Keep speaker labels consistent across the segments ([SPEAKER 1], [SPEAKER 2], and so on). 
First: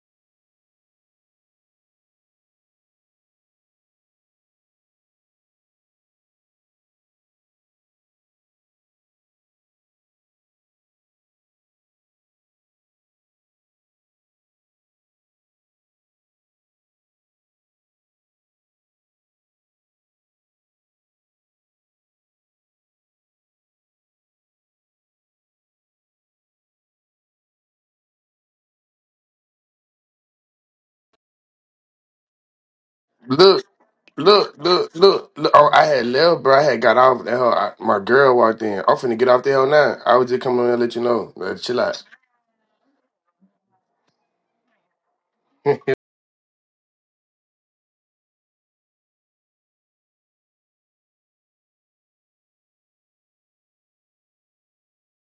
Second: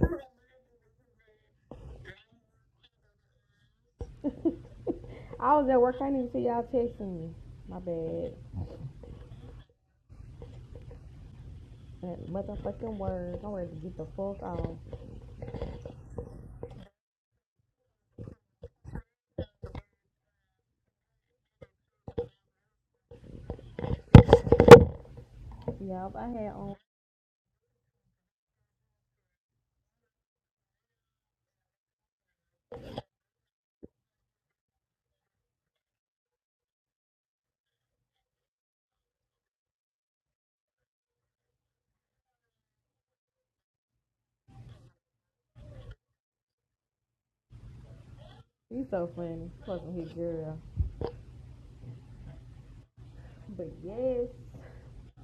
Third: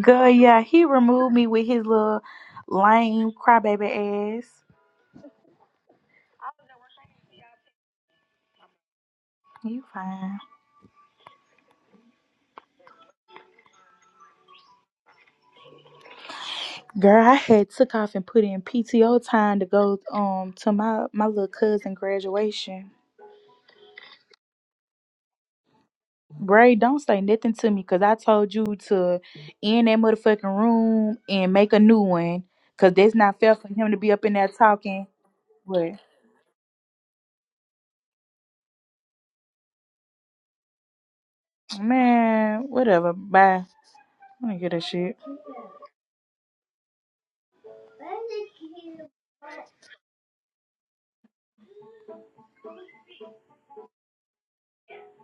[SPEAKER 1] Girl, yeah, he removed me with his little lame crybaby ass.
[SPEAKER 2] I was at work. I didn't even see y'all texting me. My bad.
[SPEAKER 1] You fine.
[SPEAKER 2] That motherfucking word. I'm ready to get the fuck off.
[SPEAKER 1] Girl, I had took off and put in PTO time to go um to my my little cousin graduation.
[SPEAKER 2] Yeah, I had
[SPEAKER 1] Bray,
[SPEAKER 2] on.
[SPEAKER 1] don't say nothing to me because I told you to end that motherfucking room and make a new one because that's not fair
[SPEAKER 3] Look,
[SPEAKER 1] for him to be up in there
[SPEAKER 3] look, look,
[SPEAKER 1] talking.
[SPEAKER 3] look, look. Oh, I
[SPEAKER 1] But
[SPEAKER 3] had left, bro. I had got off the hell. I, my girl walked in. I'm finna get off the hell now. I was just coming in and let you know. Uh, chill out.
[SPEAKER 1] man, whatever. Bye. I don't give a shit.
[SPEAKER 2] He's so funny. Fucking his girl. But yes,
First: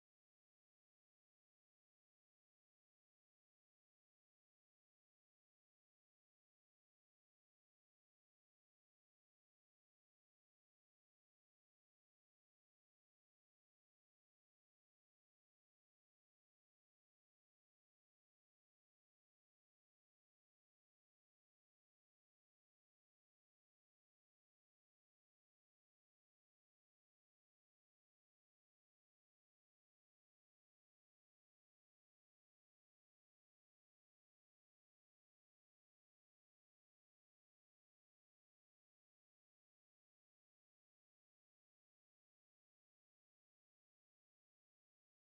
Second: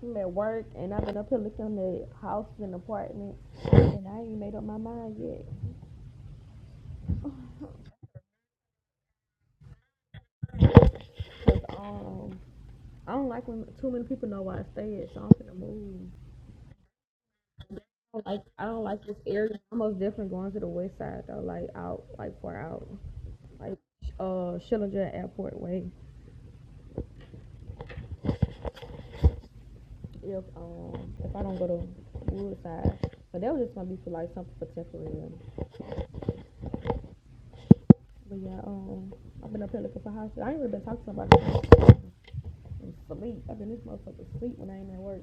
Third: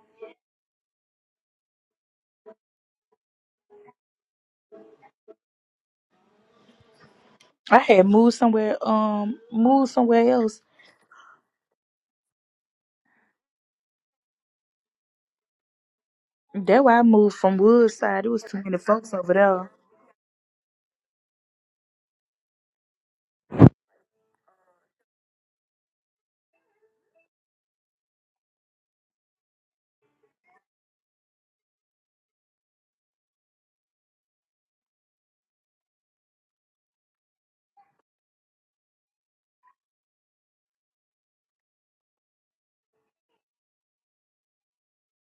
[SPEAKER 2] I'm at work and I've been up here looking at the houses and apartments and I ain't made up my mind yet.
[SPEAKER 1] I had moved somewhere, um, moved somewhere else
[SPEAKER 2] Cause um, I don't like when too many people know where I stay at, so I'm gonna move.
[SPEAKER 1] That's why I moved from Woodside. It
[SPEAKER 2] like
[SPEAKER 1] was too
[SPEAKER 2] I
[SPEAKER 1] many
[SPEAKER 2] don't like
[SPEAKER 1] folks
[SPEAKER 2] this
[SPEAKER 1] over
[SPEAKER 2] area.
[SPEAKER 1] there.
[SPEAKER 2] I'm most definitely going to the west side though, like out, like far out, like uh Schillinger Airport way. if um if I don't go to Woodside. But that was just gonna be for like something for temporary. But yeah, um I've been up here looking for houses. I ain't really been talking to nobody. Sleep. I've been this motherfucker sleep when I ain't at work.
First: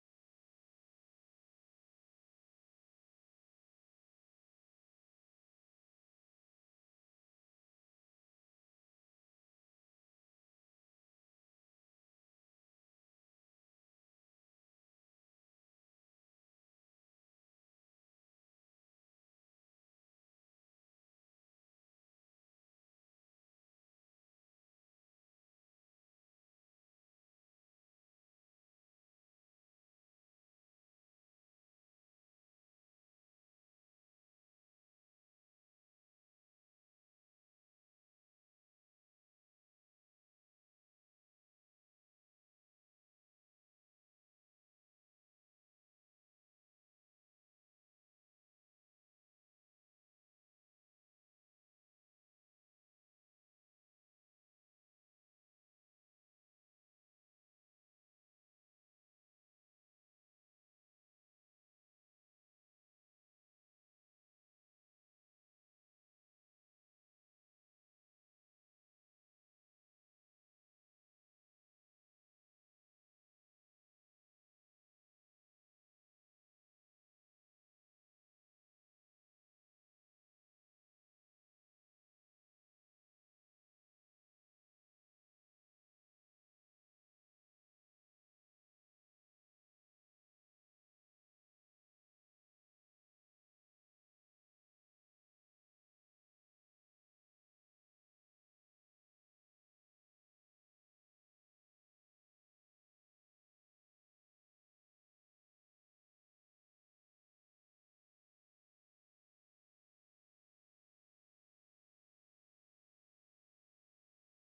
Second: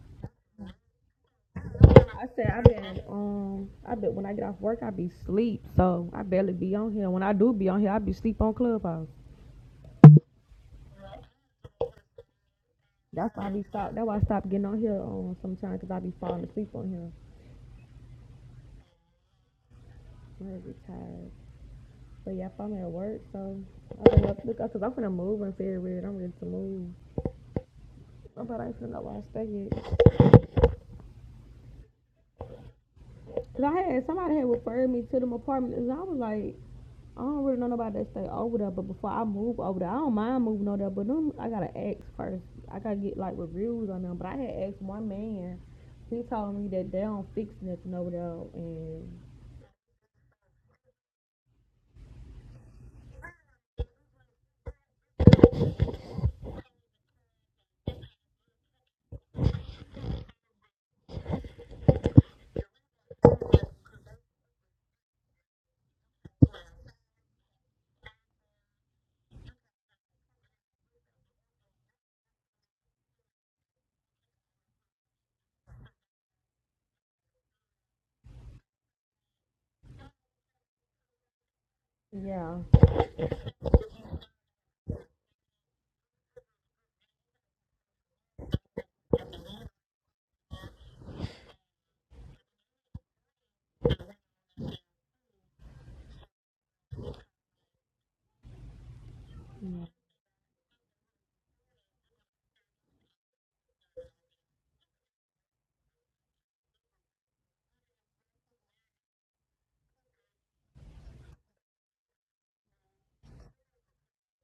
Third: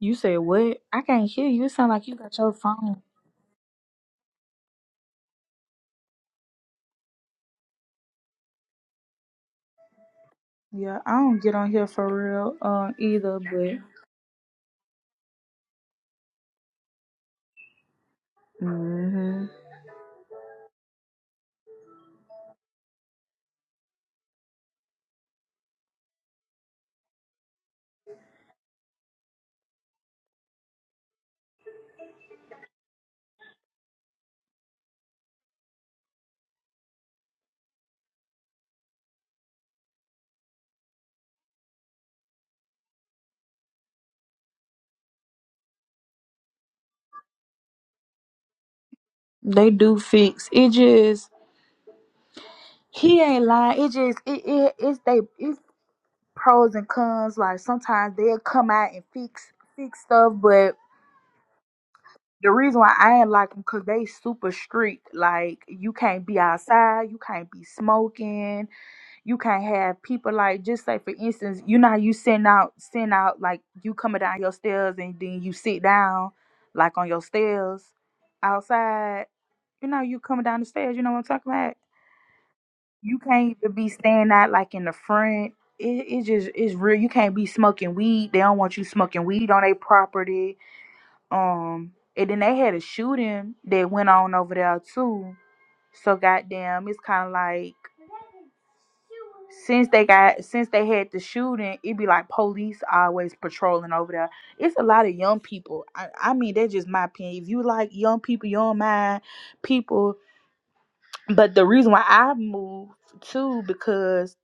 [SPEAKER 1] You said what? I can't hear you. It sound like you
[SPEAKER 2] I
[SPEAKER 1] got
[SPEAKER 2] said
[SPEAKER 1] your
[SPEAKER 2] I've
[SPEAKER 1] phone.
[SPEAKER 2] been um I bet when I get off work I be sleep. So I barely be on here. When I do be on here, I be sleep on Clubhouse.
[SPEAKER 1] Yeah, I don't get on here for real uh,
[SPEAKER 2] That's
[SPEAKER 1] either,
[SPEAKER 2] why I be
[SPEAKER 1] but
[SPEAKER 2] stopped. That's why I stopped getting on here um sometimes 'cause I be falling asleep on here.
[SPEAKER 1] hmm
[SPEAKER 2] My husband tired. But yeah, if I'm at work, so I've been up because I'm gonna move in February. I'm ready to move. But I should know why I stayed. Cause I had somebody had referred me to them apartments, and I was like, I don't really know nobody that stay over there. But before I move over there, I don't mind moving over there. But them, I gotta ask first. I gotta get like reviews on them. But I had asked one man. He told me that they don't fix nothing over there, and
[SPEAKER 1] they do fix. It just he ain't lying. It just it, it it's they it's pros and cons. Like sometimes they'll come out and fix fix stuff, but the reason why I ain't like them because they super strict. Like you can't be outside, you can't be smoking. you can't have people like just say for instance, you know how you send out send out like you coming down your stairs and then you sit down like on your stairs outside. You know you coming down the stairs, you know what I'm talking about?
[SPEAKER 2] yeah,
[SPEAKER 1] You can't even be standing out like in the front. It it just it's real. You can't be smoking weed. They don't want you smoking weed on their property. Um and then they had a shooting that went on over there too. So goddamn, it's kinda like since they got since they had the shooting, it be like police always patrolling over there. It's a lot of young people. I, I mean, that's just my opinion. If you like young people, you don't mind people. But the reason why I moved too because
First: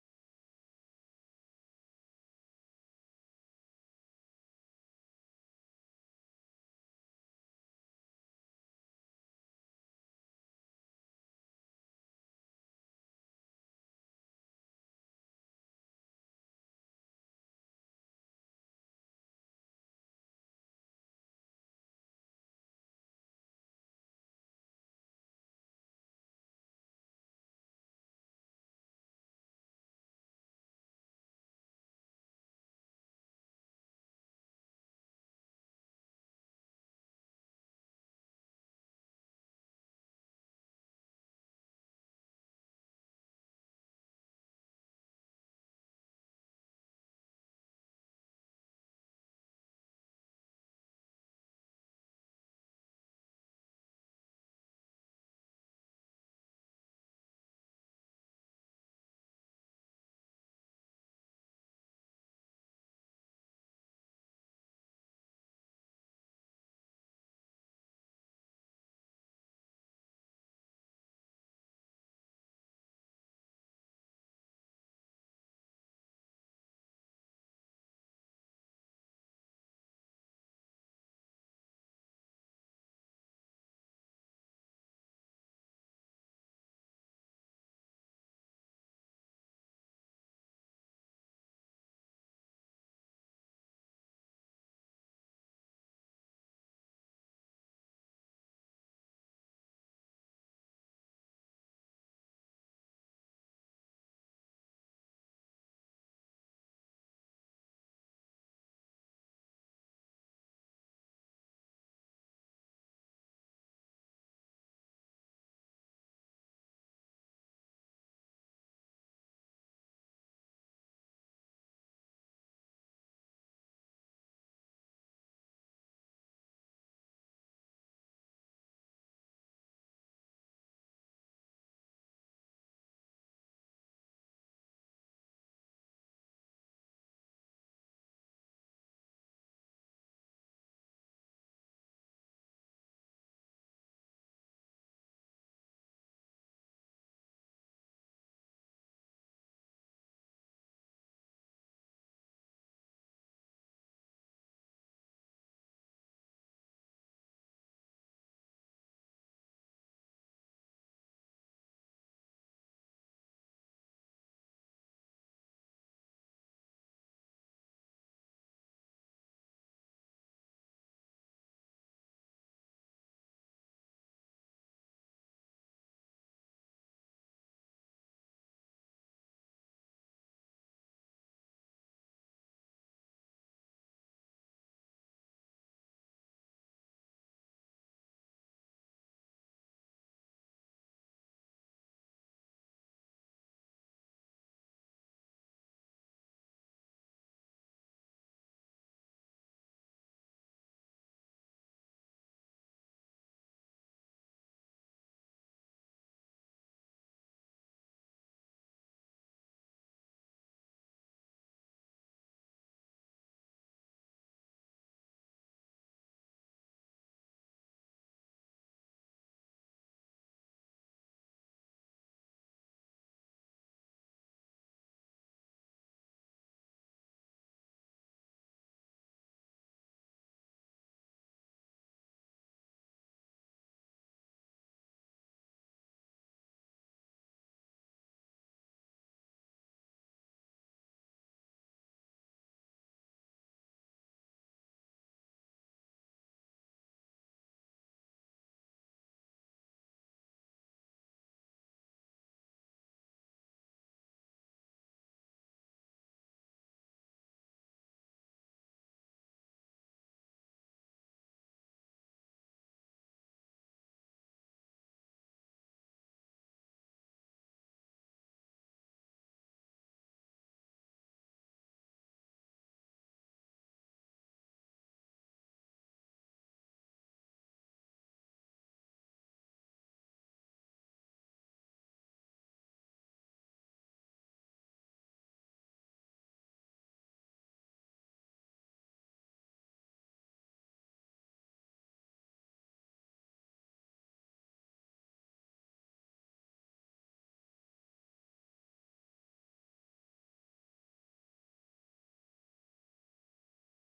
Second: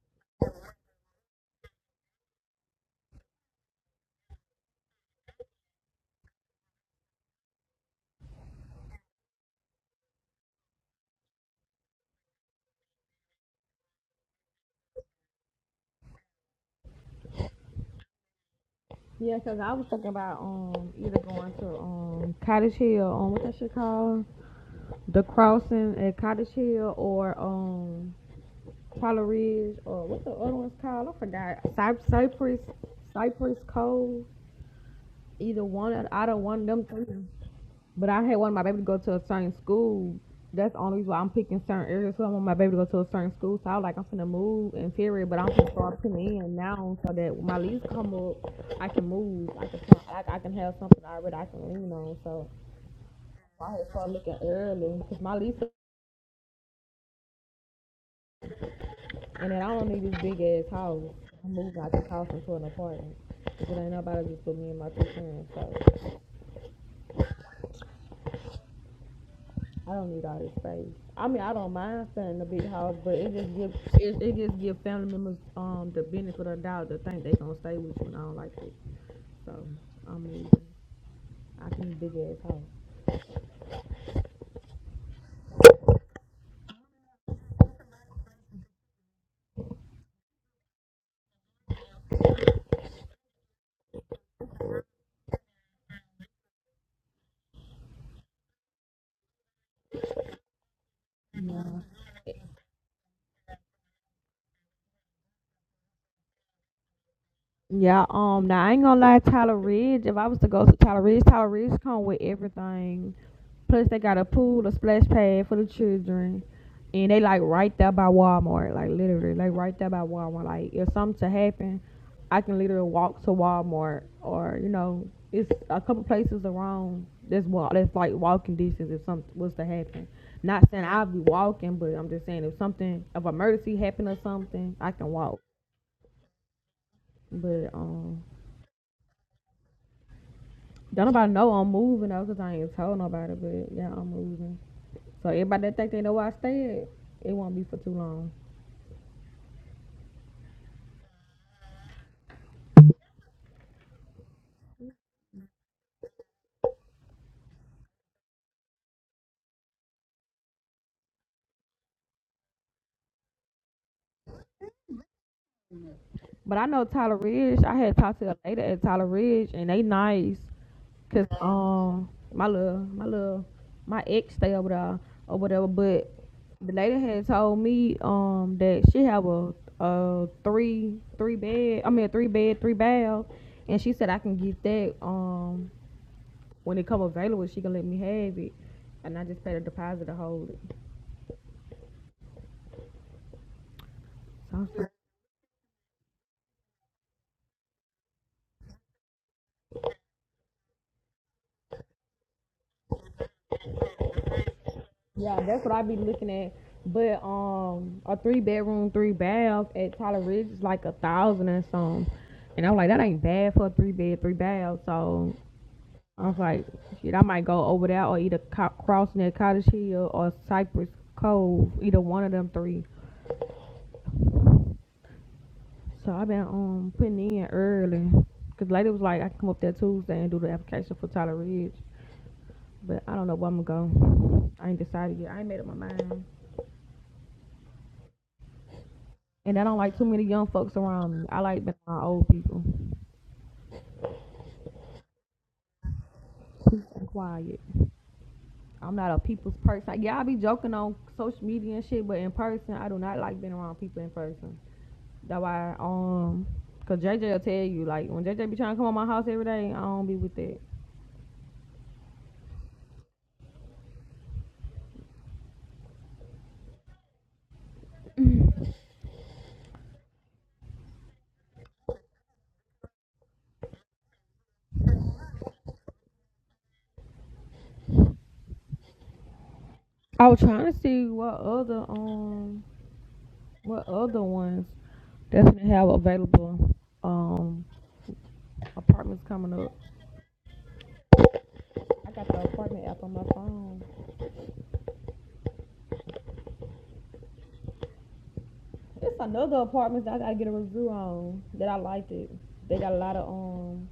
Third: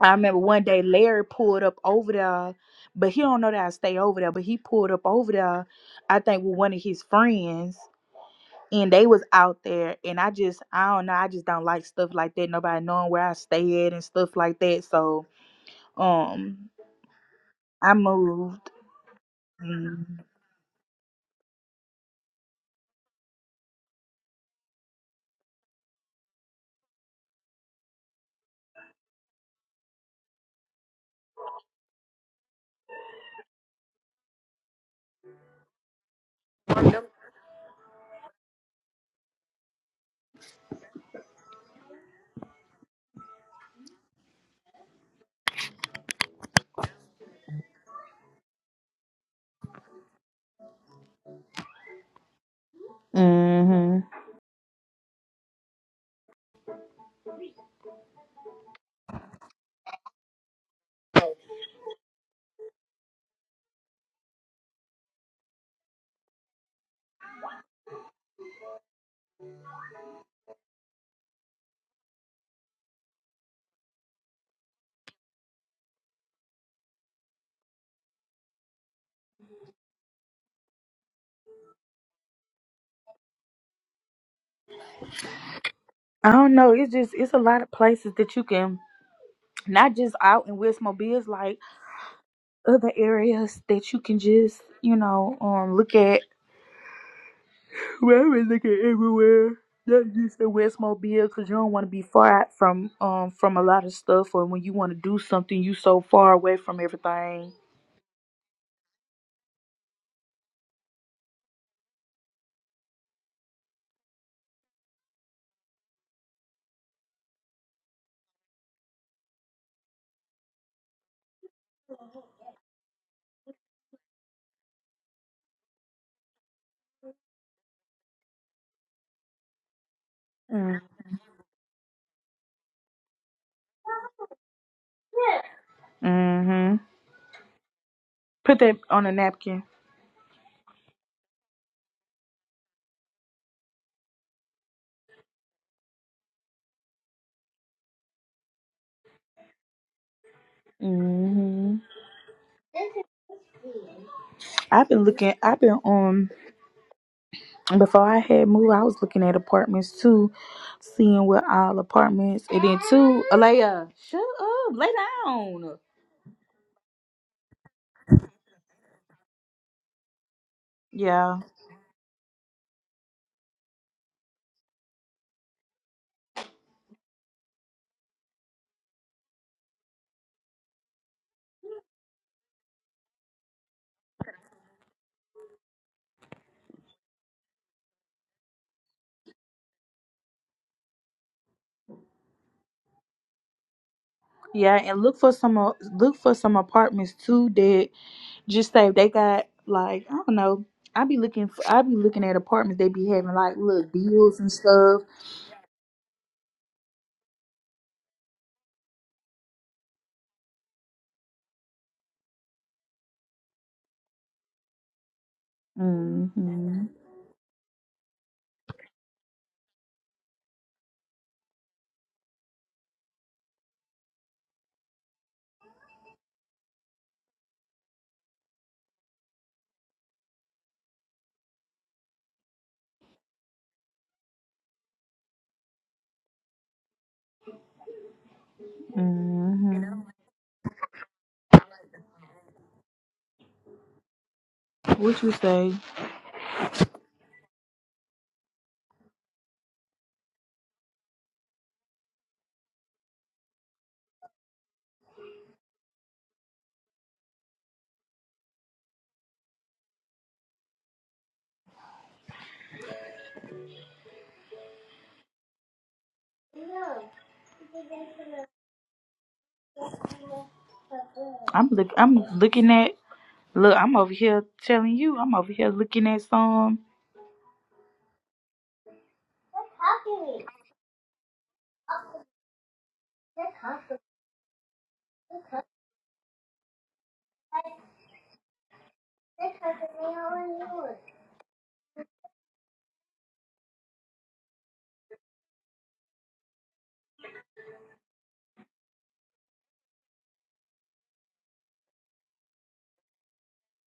[SPEAKER 1] I remember one day Larry pulled up over there, but he don't know that I stay over there. But he pulled up over there, I think with one of his friends. And they was out there, and I just I don't know. I just don't like stuff like that. Nobody knowing where I stay at and stuff like that. So um, I moved.
[SPEAKER 2] yeah. Cause I was thinking
[SPEAKER 1] And
[SPEAKER 2] about um either going to um Cottage Hill, um what that shit called, the crossing at Cottage Hill, or um Apollo Ridge, or what the other one's called? I forgot. Cy- Cypress, Cypress Cove. Either one of- out of one of them three. But I had one of my baby to go to a certain school. That's the only reason why I'm picking certain areas. So I want my baby to go to a certain school. So I was like, I'm finna move in February, but I'm finna start putting in now so that when my lease come up, I can move. I can, I, I can have something already I can lean on. So I had to
[SPEAKER 1] hmm
[SPEAKER 2] start looking early because my lease And then I don't need this big ass house. I moved out this house into an apartment. Because ain't nobody just put me and my two friends. So I don't need all this space. I mean, I don't mind staying in a big house, but it just gives it, it just give family members um the benefit of the doubt to think they gonna stay with you, and I don't like it. So I'm leaving. I can big ass house.
[SPEAKER 1] I don't know. It's just it's a lot of places that you can not just out in Westmobile. It's like other areas that you can just you know um look at. Well, we look at everywhere. Not just in Westmobile, cause you don't want to be far out from um from a lot of stuff, or when you want to do something, you so far away from everything.
[SPEAKER 2] Yeah, um, now I ain't gonna lie, Tyler Ridge. If I was to go to Tyler Ridge, Tyler Ridge come with everything. Plus, they got a pool, a splash pad for the children, and they like right there by Walmart, like literally, like right there by Walmart. Like if something to happen, I can literally walk to Walmart, or you know, it's a couple places around that's walk that's like walking distance if something was to happen. Not
[SPEAKER 1] Mm.
[SPEAKER 2] saying I'll be walking, but I'm just saying if something, if emergency happened or something, I can walk.
[SPEAKER 1] Mhm.
[SPEAKER 2] But um.
[SPEAKER 1] Put that on a napkin.
[SPEAKER 2] Don't nobody know I'm moving though, cause I ain't told nobody. But yeah, I'm moving. So everybody that think they know where I stay, it won't be for too long.
[SPEAKER 1] hmm I've been looking. I've been on. Before I had moved, I was looking at apartments too, seeing what all apartments. And then too, Alea, shut up, lay down.
[SPEAKER 2] But I know Tyler Ridge. I had talked to a lady at Tyler Ridge, and they nice. Cause
[SPEAKER 1] Yeah,
[SPEAKER 2] um, my little, my little, my ex stay over there or whatever. But the lady had told me um that she have a a three three bed. I mean a three bed three bath, and she said I can get that um When it come available, she can let me have it, and I just paid a deposit to hold it. So I'm
[SPEAKER 1] yeah,
[SPEAKER 2] like,
[SPEAKER 1] and look for some uh, look for some apartments too that just say they got like I don't know. I be looking for I be looking at apartments they be having like little deals and stuff.
[SPEAKER 2] yeah, that's what I be looking at. But um, a three bedroom, three bath at Tyler Ridge is like a thousand and some, and I'm like, that ain't bad for a three bed, three bath. So I was like,
[SPEAKER 1] Mhm.
[SPEAKER 2] shit, I might go over there or either co- crossing at Cottage Hill or Cypress Cove, either one of them three. So I've been um putting in early. Cause later was like I can come up there Tuesday and do the application for Tyler Ridge. But I don't know where I'm gonna go. I ain't decided yet. I ain't made up my mind. And I don't like too
[SPEAKER 1] Mhm.
[SPEAKER 2] many young folks around me. I like being around old people.
[SPEAKER 1] What you say?
[SPEAKER 2] Peace and quiet. I'm not a people's person. Yeah, I be joking on social media and shit, but in person, I do not like being around people in person. That's why, um, cause JJ will tell you, like, when JJ be trying to come on my house every day, I don't be with that.
[SPEAKER 1] I'm look I'm looking at look I'm over here telling you I'm over here looking at some.
[SPEAKER 2] I was trying to see what other, um, what other ones definitely have available, um, apartments coming up. I got the apartment app on my phone. It's another apartment that I gotta get a review on that I liked it. They got a lot of um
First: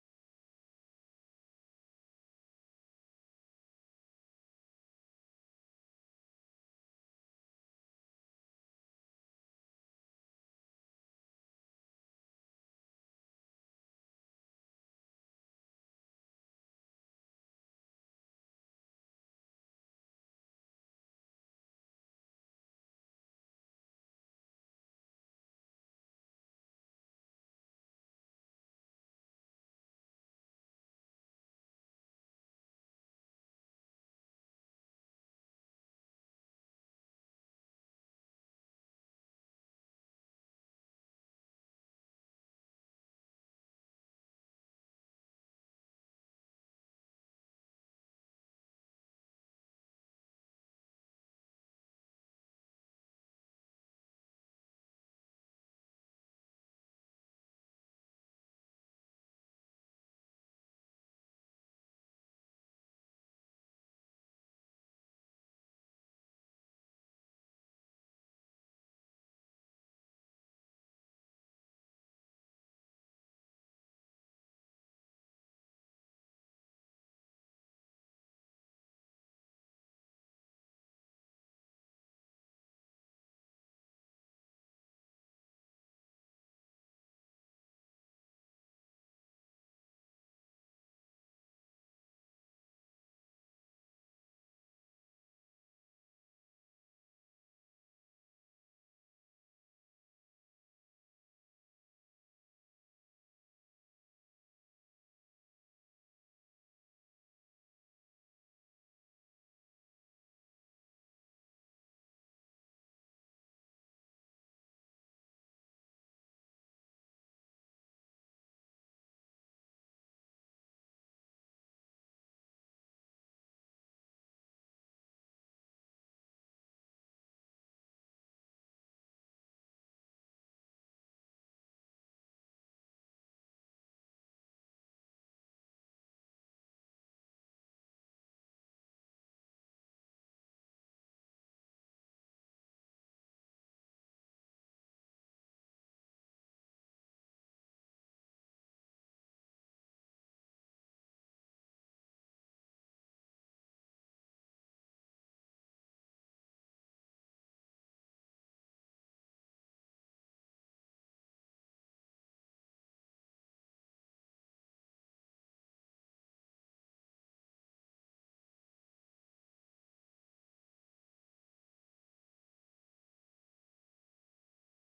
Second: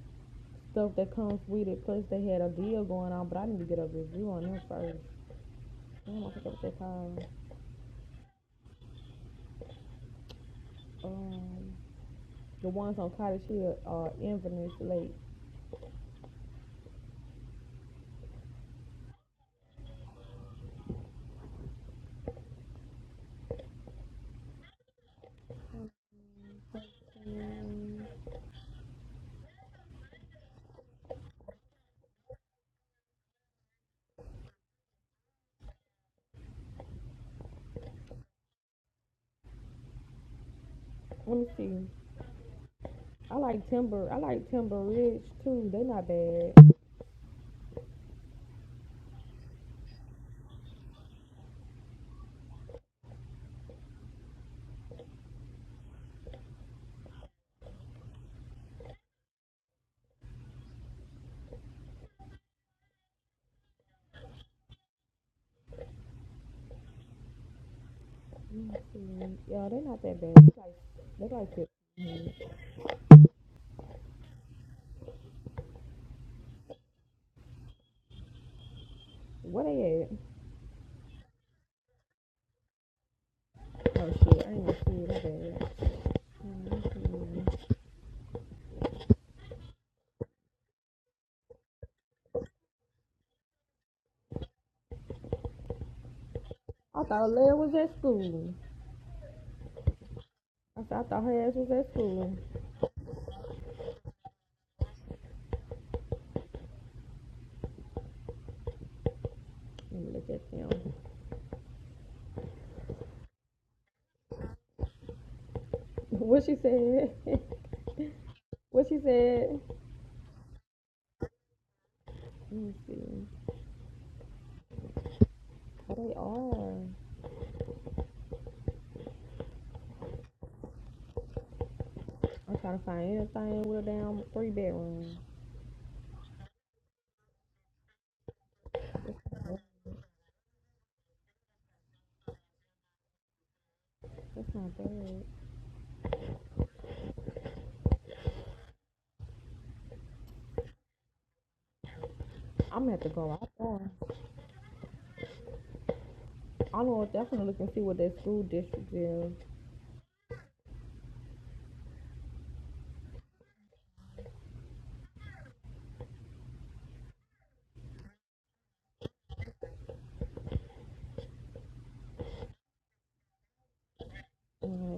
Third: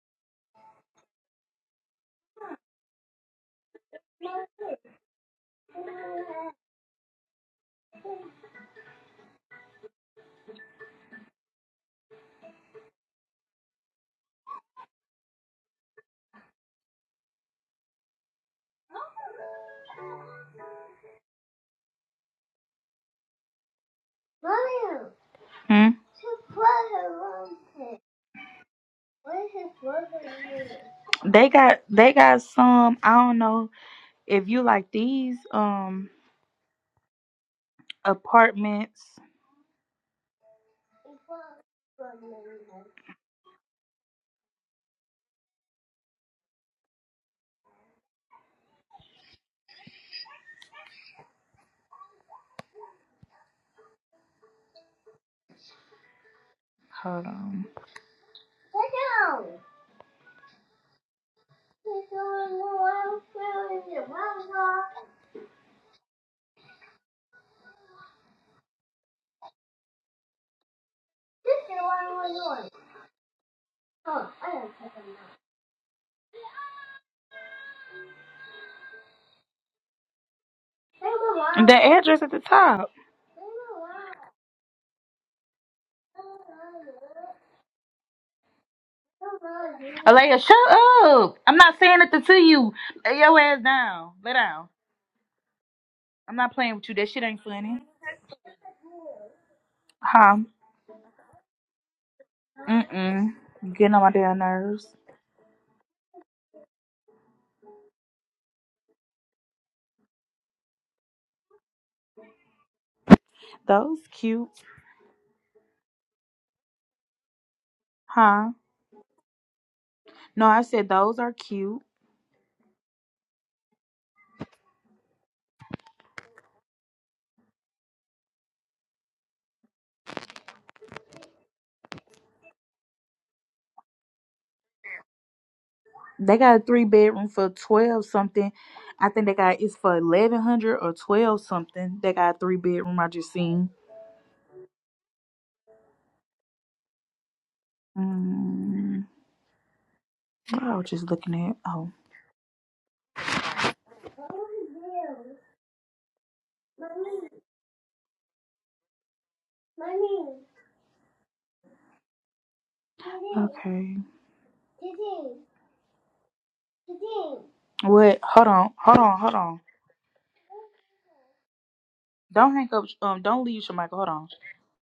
[SPEAKER 2] stuff that comes with it. Plus they had a deal going on, but I need to get a review on them first. Damn, I forgot what they called. Um, the ones on Cottage Hill are Inverness Lake.
[SPEAKER 1] hmm?
[SPEAKER 2] Mm,
[SPEAKER 1] They got they got some. I don't know if you like these um apartments.
[SPEAKER 2] let me see. I like Timber. I like Timber Ridge too. They not bad.
[SPEAKER 1] Hold on.
[SPEAKER 2] Mm, yeah, they not that bad. They like they like it. Mm. Where they
[SPEAKER 1] The address at the top.
[SPEAKER 2] at? Oh shit, I ain't gonna see it. My bad. Mm, mm.
[SPEAKER 1] Alea, shut up! I'm not saying nothing to you. Lay your ass down. Lay down. I'm not playing with you.
[SPEAKER 2] I
[SPEAKER 1] That shit
[SPEAKER 2] thought
[SPEAKER 1] ain't
[SPEAKER 2] Leah was
[SPEAKER 1] funny.
[SPEAKER 2] at school.
[SPEAKER 1] Huh?
[SPEAKER 2] I thought, I thought her ass was at school.
[SPEAKER 1] Mm-mm. Getting on my damn nerves.
[SPEAKER 2] Let me look at them.
[SPEAKER 1] Those cute.
[SPEAKER 2] what she said?
[SPEAKER 1] Huh?
[SPEAKER 2] what she said?
[SPEAKER 1] No, I said those are cute.
[SPEAKER 2] Let me see. Oh, they are. I'm trying to find anything with a damn three bedroom.
[SPEAKER 1] They got a three bedroom for twelve something. I think they got it's for eleven hundred or twelve something. They got a three bedroom. I just seen.
[SPEAKER 2] That's not bad.
[SPEAKER 1] Mm, what I was just looking at. Oh,
[SPEAKER 2] I'm gonna have to go out there. I'm gonna definitely look and see what that school district is.
[SPEAKER 1] okay. What? Hold on. Hold on. Hold on. Don't hang up. Um, don't leave, Michael. Hold on.
[SPEAKER 2] Um,